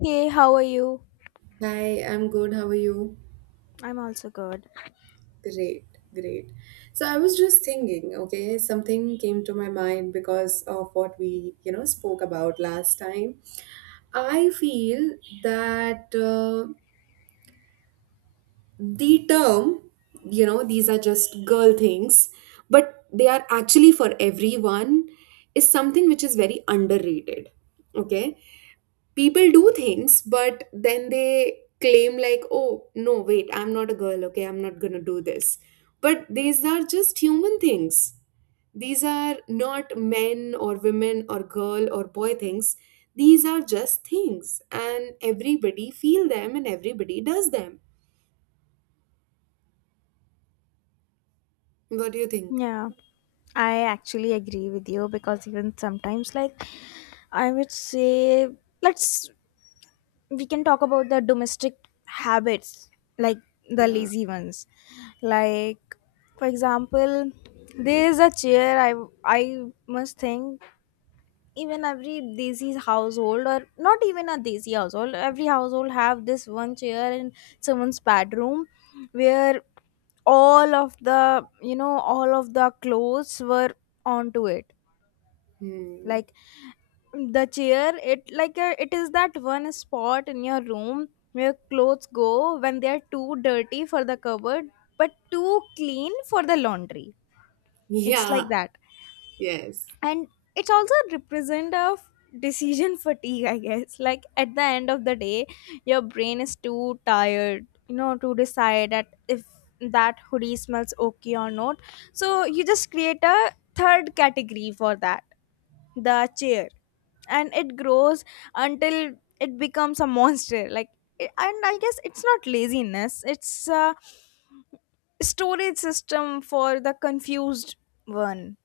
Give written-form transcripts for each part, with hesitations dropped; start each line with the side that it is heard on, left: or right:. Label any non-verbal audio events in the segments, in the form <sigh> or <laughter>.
left: Hey, how are you?
right: Hi, I'm good. How are you?
left: I'm also good.
right: Great, great. So I was just thinking, okay, something came to my mind because of what we, you know, spoke about last time. I feel that the term, you know, these are just girl things, but they are actually for everyone, is something which is very underrated. Okay. People do things but then they claim like, oh no wait, I'm not a girl, okay, I'm not going to do this. But these are just human things. These are not men or women or girl or boy things. These are just things and everybody feel them and everybody does them. What do you think?
left: Yeah, I actually agree with you because even sometimes, like, I would say, let's we can talk about the domestic habits, like the
right: Yeah.
left: lazy ones. Like, for example, there is a chair. I must think even every desi household, or not even a desi household, every household have this one chair in someone's bedroom where all of the clothes were onto it.
right: Hmm.
left: Like the chair, it is that one spot in your room where clothes go when they are too dirty for the cupboard but too clean for the laundry.
right: <laughs>
left: It's
right: Yeah.
left: like that.
right: Yes.
left: And it's also a represent of decision fatigue, I guess. Like, at the end of the day, your brain is too tired, to decide that if that hoodie smells okay or not. So you just create a third category for that, the chair, and it grows until it becomes a monster. And I guess it's not laziness, it's a storage system for the confused one.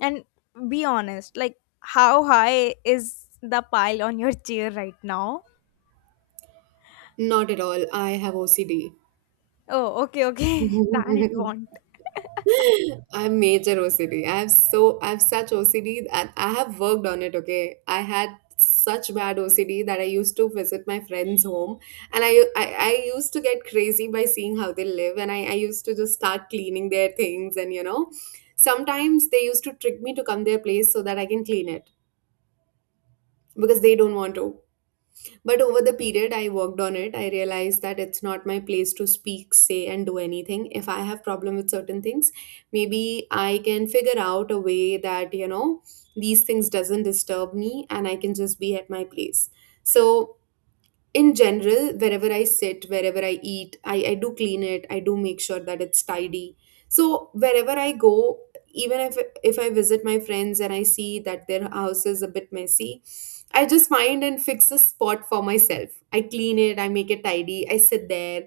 left: And be honest, like, how high is the pile on your chair right now?
right: Not at all, I have OCD.
left: Oh, okay, okay. <laughs> Then it won't.
right: <laughs> I'm major OCD. I have, so I have such OCD and I have worked on it, okay? I had such bad OCD that I used to visit my friend's home, and I used to get crazy by seeing how they live, and I used to just start cleaning their things, and you know, sometimes they used to trick me to come their place so that I can clean it, because they don't want to. But over the period I worked on it, I realized that it's not my place to speak, say, and do anything. If I have problem with certain things, maybe I can figure out a way that, you know, these things doesn't disturb me, and I can just be at my place. So in general, wherever I sit, wherever I eat, I do clean it, I do make sure that it's tidy. So wherever I go, even if I visit my friends and I see that their house is a bit messy, I just find and fix a spot for myself. I clean it, I make it tidy, I sit there,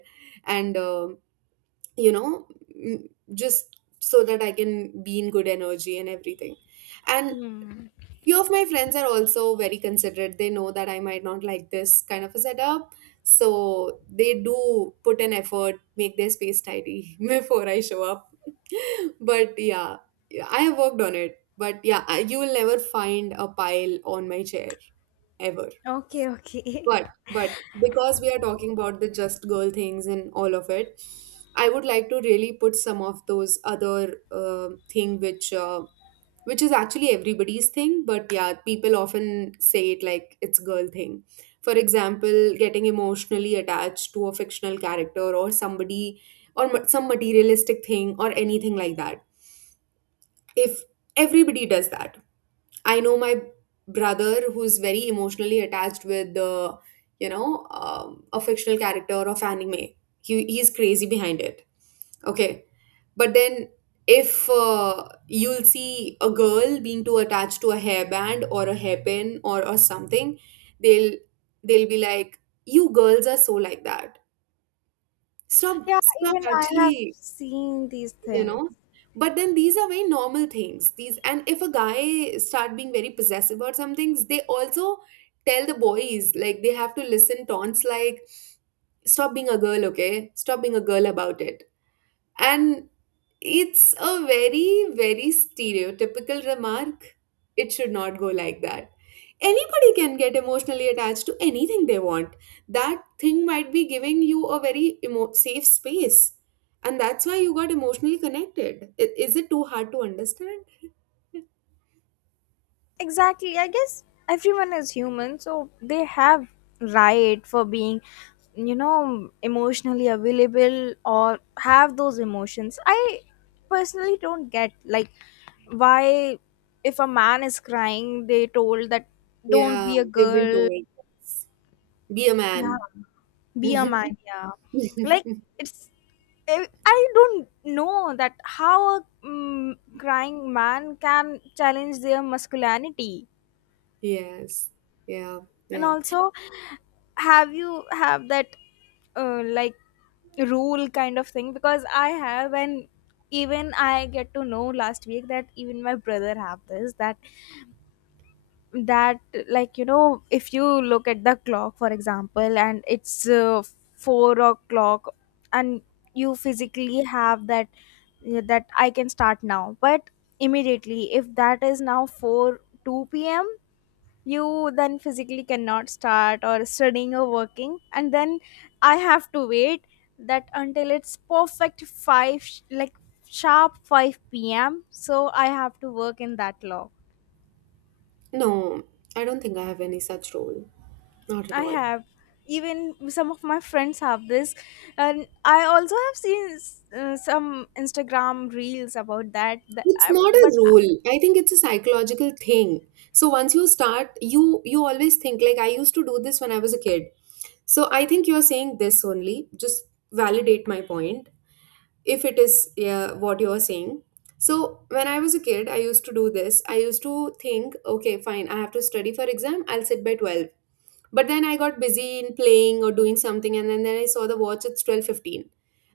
right: and you know, just so that I can be in good energy and everything. And
left: Hmm.
right: few of my friends are also very considerate, they know that I might not like this kind of a setup, so they do put an effort, make their space tidy <laughs> before I show up. <laughs> But yeah. Yeah, I have worked on it, but yeah, I, you will never find a pile on my chair, ever.
left: Okay, okay.
right: But
left: <laughs>
right: because we are talking about the just girl things and all of it, I would like to really put some of those other thing which is actually everybody's thing, but yeah, people often say it like it's girl thing. For example, getting emotionally attached to a fictional character or somebody, or some materialistic thing or anything like that. If everybody does that. I know my brother who's very emotionally attached with you know, a fictional character of anime. He's crazy behind it. Okay. But then, if you'll see a girl being too attached to a hairband or a hairpin or something, they'll be like, "You girls are so like that. Stop,
left: Yeah,
right: stop.
left: even I have
right: Actually,
left: seen these
right: you
left: things.
right: know." But then these are very normal things. These, and if a guy start being very possessive about some things, they also tell the boys, like they have to listen taunts like, "Stop being a girl, okay? Stop being a girl about it." And it's a very, very stereotypical remark. It should not go like that. Anybody can get emotionally attached to anything they want. That thing might be giving you a very safe space. And that's why you got emotionally connected. Is it too hard to understand?
left: Exactly. I guess everyone is human, so they have right for being, emotionally available or have those emotions. I personally don't get like why if a man is crying, they told that don't
right: Yeah,
left: be a
right: they've been
left: girl,
right: told. Be a
left: yeah,
right: man.
left: be a man,
right: <laughs>
left: yeah. Like, it's I don't know that how a crying man can challenge their masculinity.
right: Yes. Yeah.
left: And
right: Yeah.
left: also, have you have that like rule kind of thing? Because I have. And even I get to know last week that even my brother have this. That that like, if you look at the clock, for example, and it's 4 o'clock, and you physically have that, yeah, that I can start now. But immediately if that is now 4 2 p.m, you then physically cannot start or studying or working. And then I have to wait that until it's perfect 5 sharp 5 p.m. So I have to work in that law.
right: No, I don't think I have any such role. Not at
left: I
right: all.
left: have. Even some of my friends have this, and I also have seen some Instagram reels about that. The-
right: It's
left: I-
right: not a
left: but
right: rule. I think it's a psychological thing. So once you start, you always think, like I used to do this when I was a kid. So I think you're saying this only. Just validate my point if it is, yeah, what you're saying. So when I was a kid, I used to do this. I used to think, okay, fine, I have to study for exam. I'll sit by 12. But then I got busy in playing or doing something, and then I saw the watch, it's 12:15.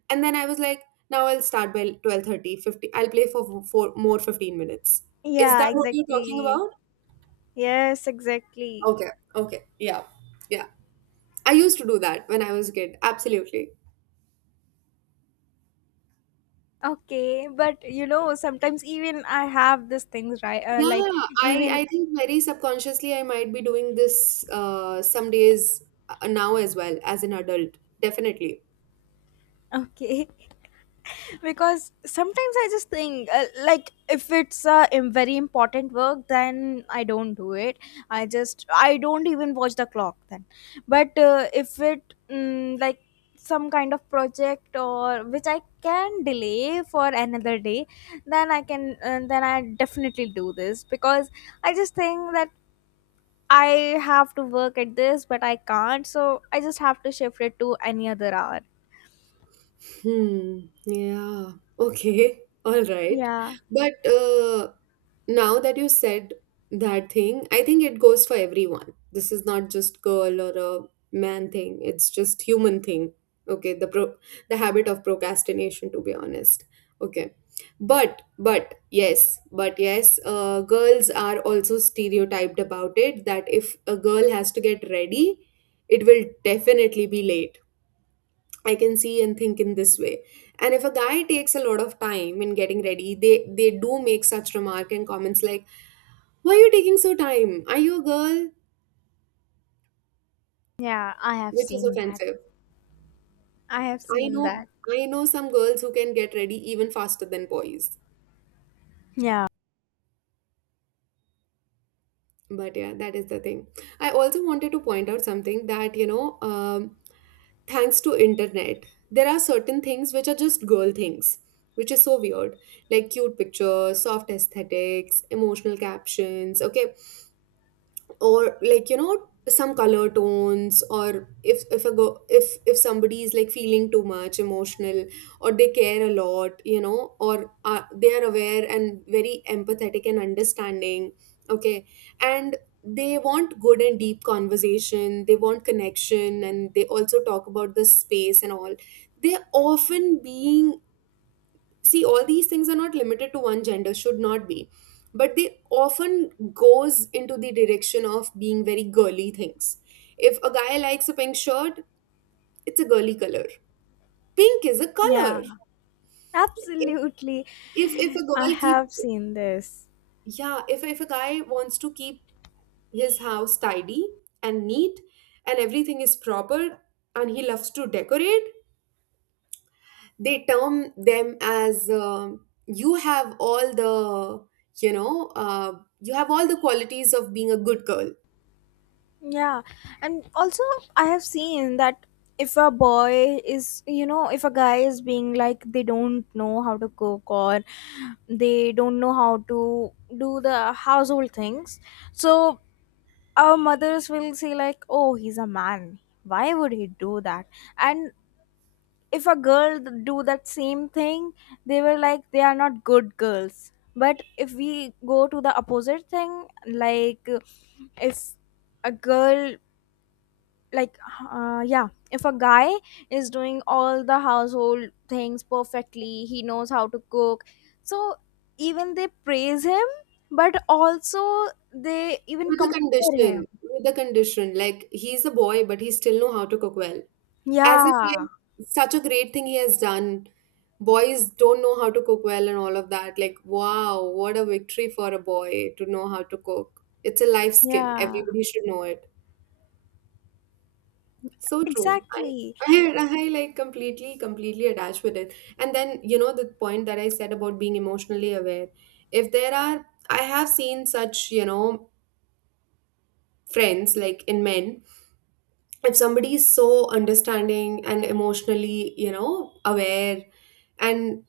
right: And then I was like, now I'll start by 12:30, 50. I'll play for four more 15 minutes. Is
left: Yeah,
right: that what you're talking
left: exactly.
right: about?
left: Yes, exactly.
right: Okay, okay, yeah, yeah. I used to do that when I was a kid, absolutely.
left: Okay, but you know, sometimes even I have these things, right? Like
right: Yeah,
left: even
right: I think very subconsciously I might be doing this some days, now as well as an adult, definitely.
left: Okay, <laughs> because sometimes I just think, like, if it's a very important work, then I don't do it. I don't even watch the clock then. But if it, like, some kind of project or which I can delay for another day, then I can then I definitely do this because I just think that I have to work at this, but I can't, so I just have to shift it to any other hour.
right: Hmm. Yeah. Okay. All right.
left: Yeah,
right: But now that you said that thing, I think it goes for everyone. This is not just girl or a man thing. It's just human thing. Okay. The habit of procrastination, to be honest. Okay. But yes, girls are also stereotyped about it, that if a girl has to get ready, it will definitely be late. I can see and think in this way. And if a guy takes a lot of time in getting ready, they do make such remark and comments like, "Why are you taking so time? Are you a girl?"
left: yeah, I have
right: Which is
left: seen that.
right: offensive.
left: I have
right: I
left: seen
right: know,
left: that.
right: some girls who can get ready even faster than boys.
left: Yeah,
right: But yeah, that is the thing. I also wanted to point out something, that you know, thanks to internet, there are certain things which are just girl things, which is so weird, like cute pictures, soft aesthetics, emotional captions. Okay, or like, you know, some color tones, or if a go if somebody is like feeling too much emotional, or they care a lot, you know, or they are aware and very empathetic and understanding. Okay. And they want good and deep conversation, they want connection, and they also talk about the space and all, they often being, see, all these things are not limited to one gender, should not be, but they often goes into the direction of being very girly things. If a guy likes a pink shirt, it's a girly color. Pink is a
left: yeah,
right: color. If
left: absolutely.
right: if a
left: I
right: girl keep
left: have seen this.
right: Yeah, if, a guy wants to keep his house tidy and neat and everything is proper, and he loves to decorate, they term them as, you have all the, you know, you have all the qualities of being a good girl.
left: Yeah, and also, I have seen that if a boy is, you know, if a guy is being like they don't know how to cook, or they don't know how to do the household things. So our mothers will say, like, oh, he's a man, why would he do that? And if a girl do that same thing, they were like they are not good girls. But if we go to the opposite thing, like, if a girl like yeah if a guy is doing all the household things perfectly, he knows how to cook. So even they praise him, but also they even
right: With the
left: compare him.
right: condition, like he's a boy but he still know how to cook well. As if
left: Yeah.
right: like such a great thing he has done. Boys don't know how to cook well and all of that, like wow, what a victory for a boy to know how to cook. It's a life skill,
left: Yeah,
right: everybody should know it. So true.
left: exactly.
right: I like completely, completely attached with it. And then, you know, the point that I said about being emotionally aware. If there are, I have seen such, you know, friends like in men, if somebody is so understanding and emotionally, you know, aware, and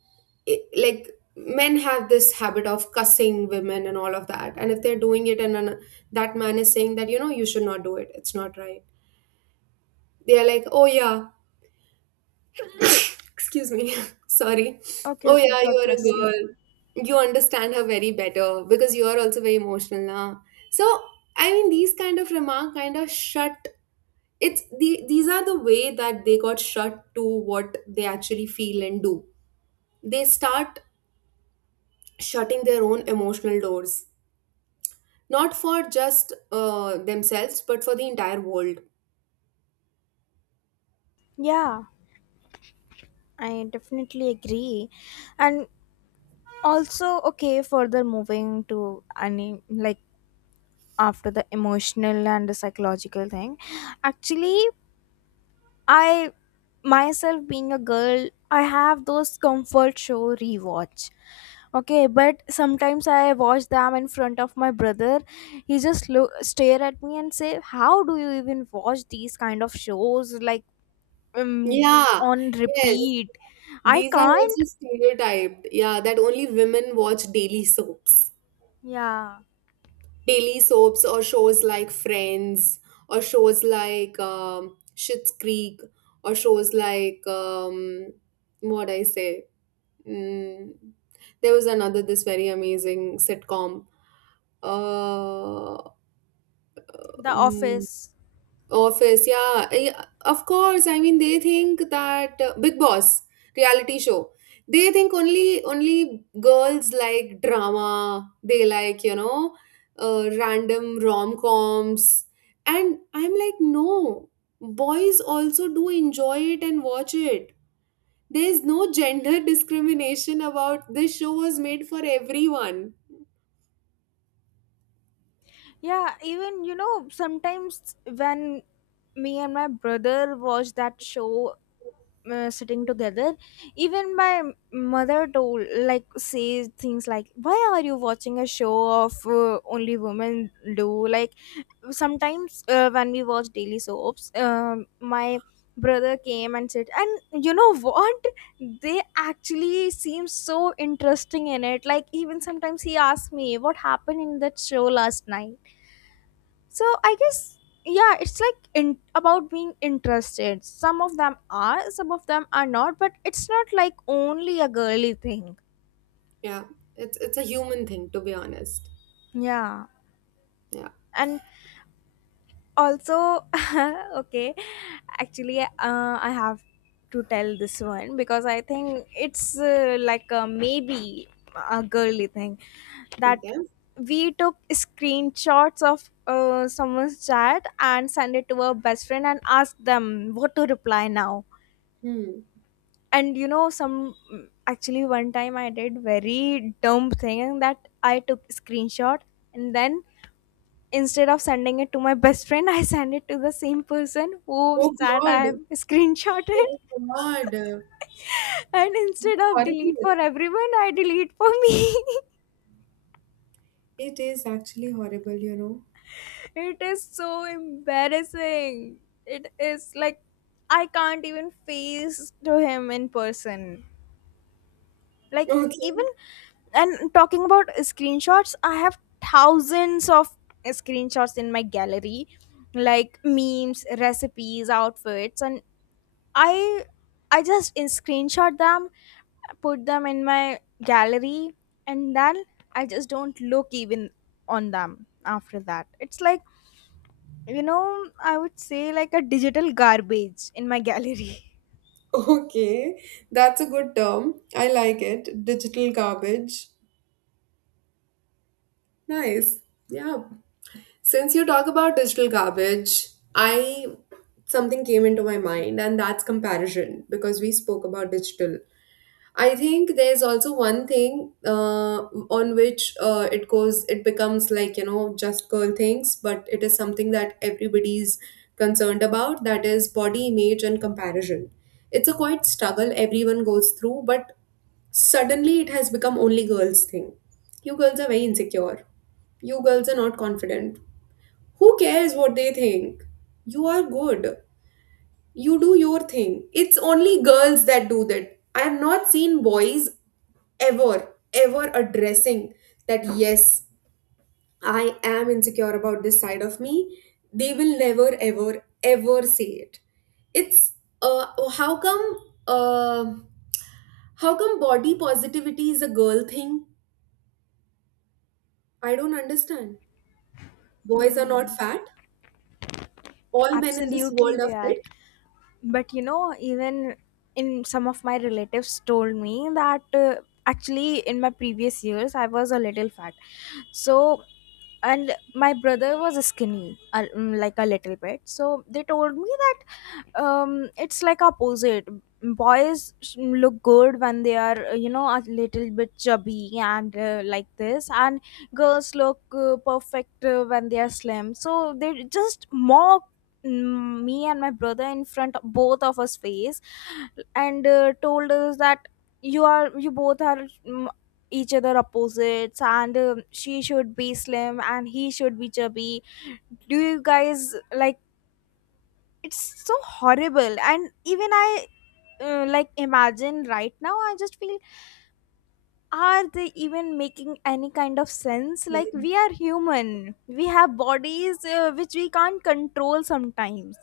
right: it, like men have this habit of cussing women and all of that. And if they're doing it, and that man is saying that, you know, you should not do it, it's not right. They are like, oh yeah, excuse me. <laughs> Sorry.
left: Okay,
right: Oh
left: okay.
right: yeah,
left: God
right: you are a
left: bless you.
right: girl. You understand her very better because you are also very emotional now. So I mean, these kind of remark kind of shut, it's the these are the way that they got shut to what they actually feel and do. They start shutting their own emotional doors. Not for just themselves, but for the entire world.
left: Yeah, I definitely agree. And also, okay, further moving to any, like, after the emotional and the psychological thing, actually, I myself being a girl, I have those comfort show rewatch. Okay, but sometimes I watch them in front of my brother. He just stare at me and say, "How do you even watch these kind of shows? Like." um,
right: Yeah,
left: on
right: yes.
left: repeat. I
right: These are
left: can't.
right: also stereotyped. Yeah, that only women watch daily soaps.
left: Yeah,
right: Daily soaps or shows like Friends, or shows like, Schitt's Creek, or shows like, what I say. Mm, there was another this very amazing sitcom. Uh,
left: The
right: mm,
left: Office.
right: Office, yeah, yeah, of course. I mean, they think that, Big Boss reality show. They think only girls like drama. They like, you know, random rom coms, and I'm like, no, boys also do enjoy it and watch it. There's no gender discrimination, about this show was made for everyone.
left: Yeah, even sometimes when me and my brother watch that show, sitting together, even my mother told like says things like, why are you watching a show of only women do? Like, sometimes when we watch daily soaps, my brother came and said, and you know what, they actually seem so interesting in it. Like, even sometimes he asked me what happened in that show last night. So I guess, yeah, it's like about being interested. Some of them are, some of them are not, but it's not like only a girly thing.
right: Yeah, it's a human thing, to be honest.
left: Yeah.
right: Yeah.
left: And also, <laughs> okay, actually, I have to tell this one because I think it's like a maybe a girly thing. That
right: Okay.
left: we took screenshots of someone's chat and send it to our best friend and ask them what to reply now.
right: Hmm.
left: And you know some actually, one time I did very dumb thing that I took screenshot. And then, instead of sending it to my best friend, <laughs> I sent it to the same person whose
right: Oh
left: that I
right: God.
left: have screenshotted.
right: Oh God,
left: <laughs> And instead of delete
right: horrible.
left: for everyone, I delete for me.
right: It is actually horrible, you know.
left: <laughs> It is so embarrassing. It is like I can't even face to him in person. Like, even
right: Okay,
left: and talking about screenshots, I have thousands of screenshots in my gallery, like memes, recipes, outfits. And i I just in screenshot them, put them in my gallery, and then I just don't look even on them after that. It's like, I would say, like, a digital garbage in my gallery. <laughs>
right: okay. That's a good term. I like it. Digital garbage. Nice. Yeah. Since you talk about digital garbage, I something came into my mind, and that's comparison because we spoke about digital. I think there's also one thing on which it goes, it becomes like, you know, just girl things, but it is something that everybody's concerned about, that is body image and comparison. It's a quite struggle everyone goes through, but suddenly it has become only girls' thing. You girls are very insecure. You girls are not confident. Who cares what they think? You are good. You do your thing. It's only girls that do that. I have not seen boys ever, ever addressing that, yes, I am insecure about this side of me, they will never, ever, ever say it. It's uh, how come uh, how come body positivity is a girl thing? I don't understand. Boys are not
left: Hmm.
right: fat. All men in this
left: Absolutely,
right: world
left: they
right: are
left: are. But you know even in some of my relatives told me that actually in my previous years I was a little fat. So and my brother was skinny, like a little bit. So they told me that it's like opposite. Boys look good when they are a little bit chubby, and like this. And girls look perfect when they are slim. So they just mock, me and my brother in front of both of us face, and told us that you both are, each other opposites. And she should be slim and he should be chubby. Do you guys like? It's so horrible. And even I, like, imagine right now, I just feel, are they even making any kind of sense? Like,
right: fit.
left: we are human, we have bodies, which we can't control sometimes.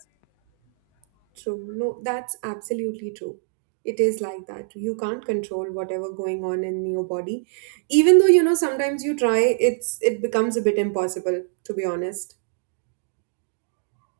right: True. No, that's absolutely true. It is like that. You can't control whatever going on in your body. Even though, you know, sometimes you try, it becomes a bit impossible, to be honest.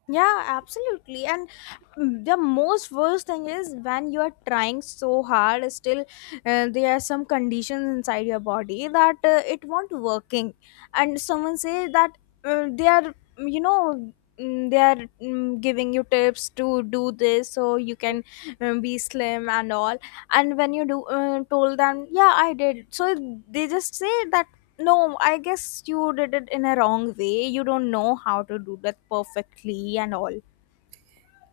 left: Yeah, absolutely. And, the most worst thing is when you are trying so hard, still there are some conditions inside your body that it won't working. And someone say that they are, mm, you know, they are giving you tips to do this so you can be slim and all. And when you do told them, yeah I did. So they just say that no, I guess you did it in a wrong way, you don't know how to do that perfectly and all.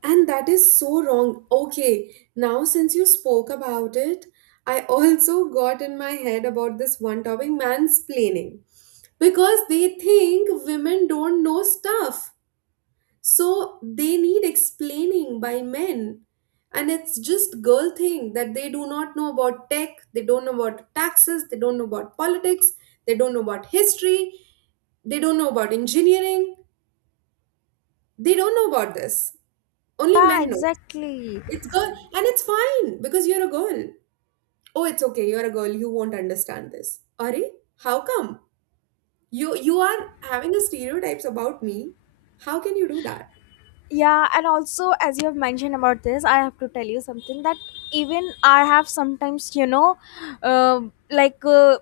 right: And that is so wrong. Okay, now since you spoke about it, I also got in my head about this one topic mansplaining. Because they think women don't know stuff. So they need explaining by men. And it's just girl thing that they do not know about tech, they don't know about taxes, they don't know about politics, they don't know about history, they don't know about engineering, they don't know about this. Only
left: Yeah,
right: men know.
left: exactly.
right: It's girl, and it's fine because you're a girl. Oh, it's okay. You're a girl. You won't understand this. Are how come you are having a stereotypes about me? How can you do that?
left: Yeah, and also, as you have mentioned about this, I have to tell you something that even I have sometimes, uh, like,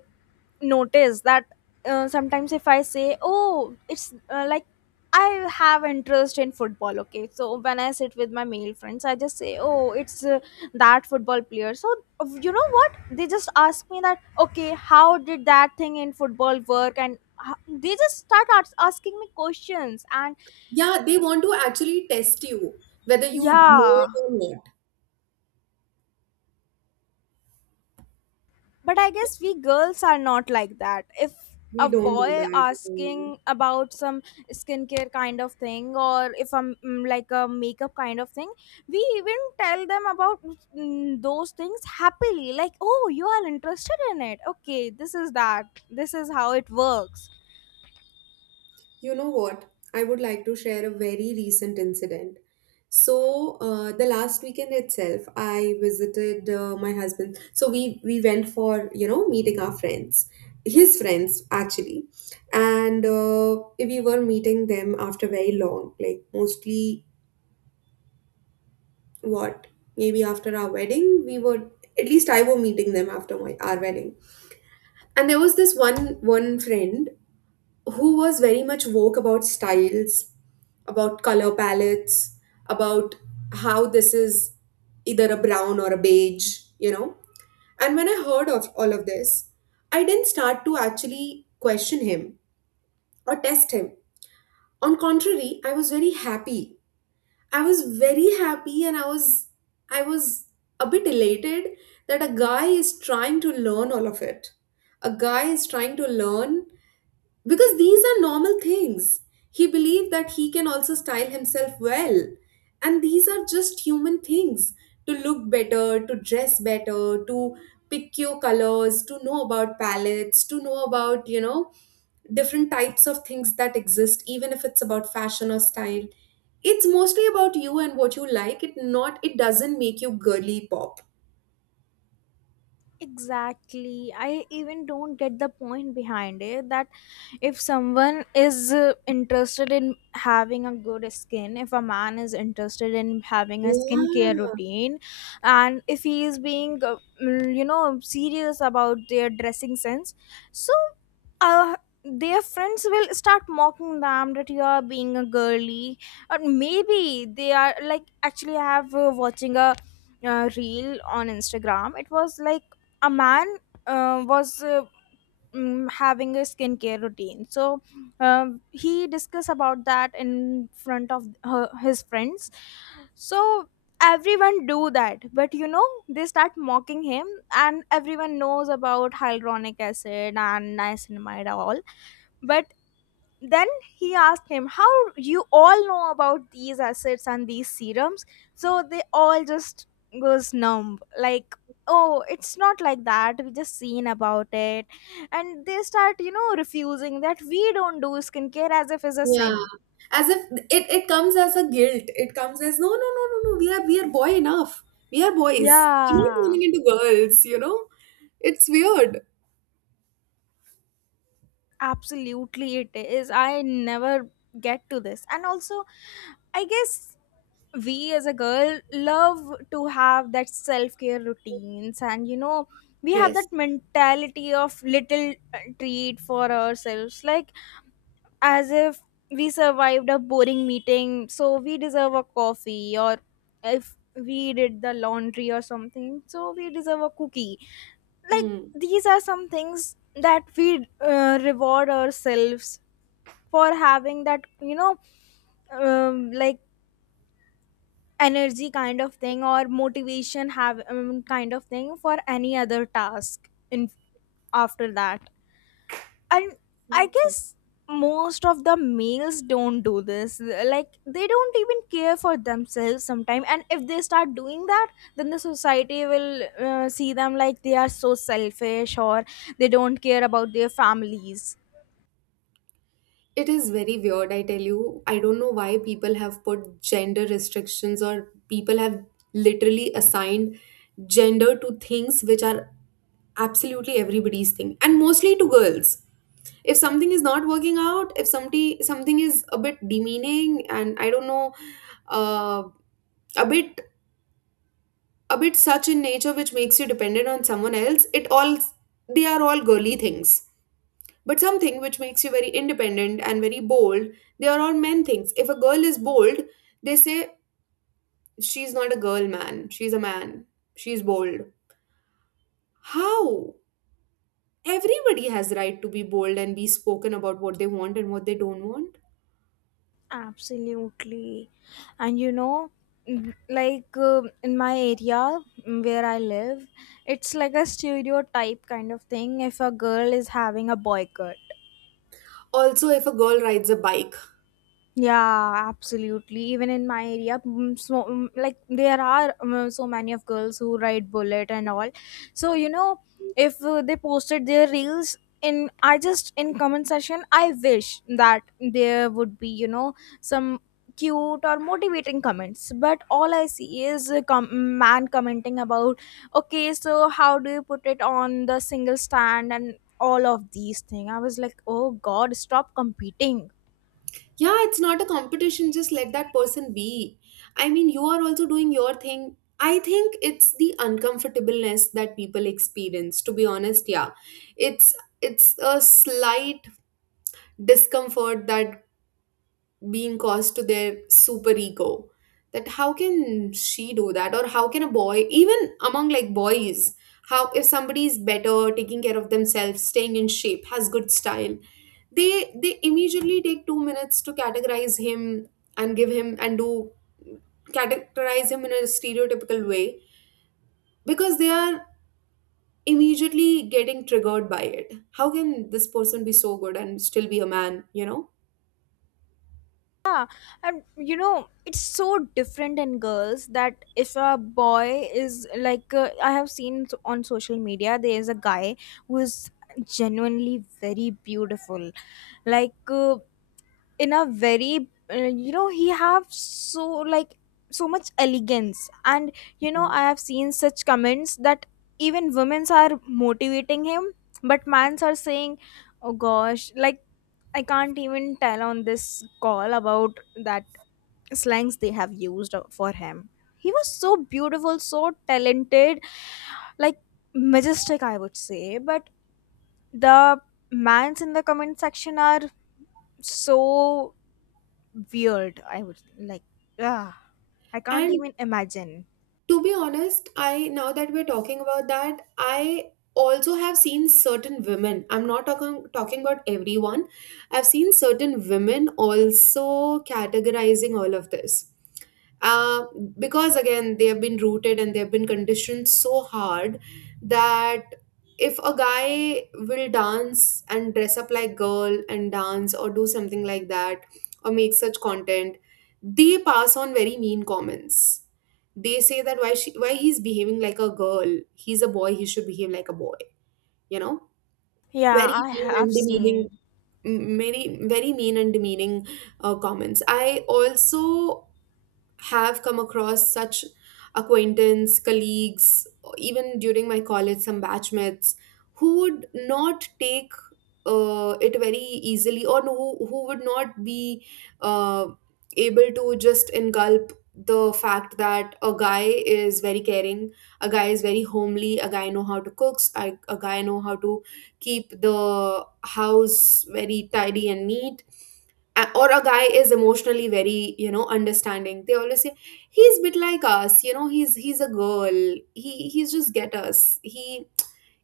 left: notice that sometimes if I say, oh, it's like, I have interest in football. Okay, so when I sit with my male friends, I just say, oh, it's that football player. So you know what, they just ask me that, okay, how did that thing in football work? And they just start asking me questions. And
right: Yeah, they want to actually test you whether you know
left: yeah.
right: it or not.
left: But I guess we girls are not like that. If a
right: We don't do
left: boy
right: that.
left: asking about some skincare kind of thing, or if I'm like, a makeup kind of thing, we even tell them about those things happily, like, oh, you are interested in it, okay, this is that. This is how it works.
right: You know what? I would like to share a very recent incident. So, the last weekend itself, I visited my husband. So we went for, you know, meeting our friends, his friends actually, and we were meeting them after very long, like mostly what maybe after our wedding, we were at least I were meeting them after my our wedding. And there was this one friend who was very much woke about styles, about color palettes, about how this is either a brown or a beige, you know. And when I heard of all of this, I didn't start to actually question him or test him. On contrary, I was very happy. I was very happy and I was a bit elated that a guy is trying to learn all of it. A guy is trying to learn because these are normal things. He believed that he can also style himself well. And these are just human things to look better, to dress better, to pick your colors, to know about palettes, to know about, you know, different types of things that exist, even if it's about fashion or style. It's mostly about you and what you like. It doesn't make you girly pop.
left: Exactly. I even don't get the point behind it that if someone is interested in having a good skin, if a man is interested in having a skincare
right: Yeah.
left: routine, and if he is being, serious about their dressing sense. So uh, their friends will start mocking them that you are being a girly. Or maybe they are like actually I have watching a reel on Instagram. It was like a man was having a skincare routine. So he discussed about that in front of his friends. So everyone do that, but they start mocking him. And everyone knows about hyaluronic acid and niacinamide all. But then he asked him, how you all know about these acids and these serums? So they all just goes numb. Like, oh, it's not like that. We just seen about it. And they start, refusing that we don't do skincare as if it's a
right: Yeah.
left: sin.
right: As if it comes as a guilt. It comes as no, no, no, no, no. We are boy enough. We are boys. We're not
left: Yeah.
right: turning into girls, you know? It's weird.
left: Absolutely, it is. I never get to this. And also, I guess we as a girl love to have that self care routines, and we have
right: Yes.
left: that mentality of little treat for ourselves, like as if we survived a boring meeting, so we deserve a coffee, or if we did the laundry or something, so we deserve a cookie like
right: Hmm.
left: these are some things that we reward ourselves for having that um, like energy kind of thing or motivation have kind of thing for any other task in after that. And I
right: Not
left: guess
right: true.
left: most of the males don't do this, like they don't even care for themselves sometimes, and if they start doing that, then the society will see them like they are so selfish or they don't care about their families.
right: It is very weird, I tell you. I don't know why people have put gender restrictions or people have literally assigned gender to things which are absolutely everybody's thing, and mostly to girls, if something is not working out, if somebody something is a bit demeaning, and I don't know, uh, a bit, such in nature which makes you dependent on someone else, it all, they are all girly things. But something which makes you very independent and very bold, they are all men things. If a girl is bold, they say she's not a girl, man, she's a man, she's bold. How? Everybody has right to be bold and be spoken about what they want and what they don't want.
left: Absolutely. And you know, in my area, where I live, it's like a stereotype kind of thing if a girl is having a boycott.
right: Also, if a girl rides a bike,
left: Yeah, absolutely. Even in my area, so like there are so many of girls who ride bullet and all. So you know, if they posted their reels in, I just in comment section, I wish that there would be you know some cute or motivating comments. But all I see is a man commenting about, okay, so how do you put it on the single stand and all of these things. I was like, oh God, stop competing.
right: yeah, it's not a competition, just let that person be. I mean, you are also doing your thing. I think it's the uncomfortableness that people experience, to be honest. Yeah, it's it's a slight discomfort that being caused to their super ego, that how can she do that, or how can a boy, even among like boys, how if somebody is better taking care of themselves, staying in shape, has good style, they immediately take 2 minutes to categorize him, and give him and do categorize him in a stereotypical way, because they are immediately getting triggered by it. How can this person be so good and still be a man, you know?
left: Yeah, and you know, it's so different in girls that if a boy is like, I have seen on social media, there is a guy who is genuinely very beautiful. Like, in a very, you know, he have so, like, so much elegance. And, you know, I
right: Mhm.
left: have seen such comments that even women's are motivating him, but mans are saying, oh gosh, like, I can't even tell on this call about that slangs they have used for him. He was so beautiful, so talented, like majestic, I would say. But the mans in the comment section are so weird. I would like, ah, I can't
right: And
left: even imagine.
right: to be honest, I, now that we're talking about that, I also have seen certain women, I'm not talking about everyone, I've seen certain women also categorizing all of this, uh, because again they have been rooted and they have been conditioned so hard that if a guy will dance and dress up like girl and dance or do something like that, or make such content, they pass on very mean comments. They say that why she, why he's behaving like a girl, he's a boy, he should behave like a boy, you know.
left: Yeah,
right: Very
left: I
right: mean
left: have
right: and demeaning,
left: seen.
right: very very mean and demeaning comments. I also have come across such acquaintance, colleagues, or even during my college, some batchmates who would not take it very easily, or who would not be uh, able to just engulf the fact that a guy is very caring, a guy is very homely, a guy know how to cooks, a guy know how to keep the house very tidy and neat, or a guy is emotionally very, you know, understanding. They always say he's a bit like us, you know, he's a girl, he's just get us, he,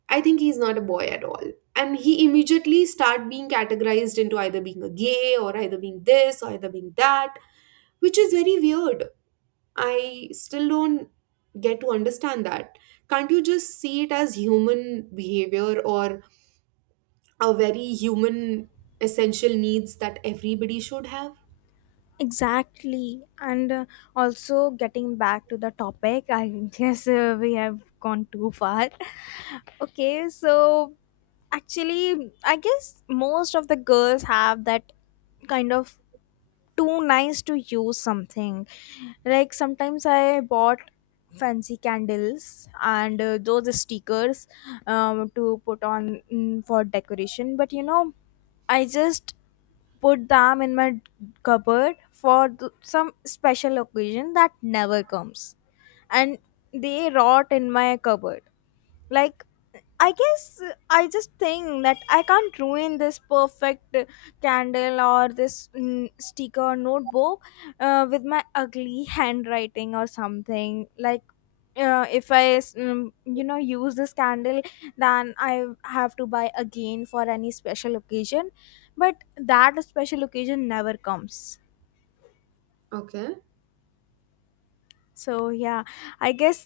right: I think he's not a boy at all, and he immediately start being categorized into either being a gay, or either being this, or either being that, which is very weird. I still don't get to understand that. Can't you just see it as human behavior, or a very human essential needs that everybody should have?
left: Exactly. And also getting back to the topic, <laughs> I guess we have gone too far. <laughs> Okay, so actually, I guess most of the girls have that kind of too nice to use something. Like sometimes I bought fancy candles and those stickers to put on for decoration, but you know, I just put them in my cupboard for some special occasion that never comes, and they rot in my cupboard. Like I guess I just think that I can't ruin this perfect candle or this sticker or notebook with my ugly <laughs> handwriting or something. Like if you know, use this candle, then I have to buy again for any special occasion, but that special occasion never comes.
right: Okay.
left: So yeah, I guess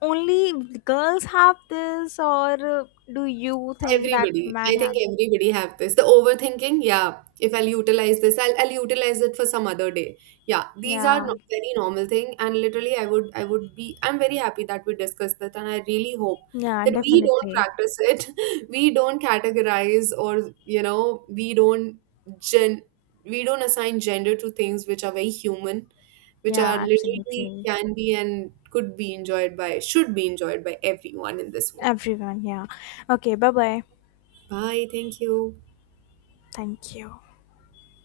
left: only girls have this, or uh, do you think that
right: Everybody,
left: men
right: I
left: have—
right: think everybody have this. The overthinking, yeah. If I'll utilize this, I'll utilize it for some other day. Yeah, these are
left: Yeah,
right: very normal thing, and literally, I would be I'm very happy that we discussed that, and I really hope
left: yeah,
right: that we don't
left: definitely.
right: practice it, <laughs> we don't categorize, or you know, we don't gen we don't assign gender to things which are very human, which are
left: Yeah,
right: literally
left: absolutely.
right: can be and could be enjoyed by should be enjoyed by everyone in this world.
left: Everyone, yeah. Okay, bye bye.
right: Bye. Thank you.
left: Thank you.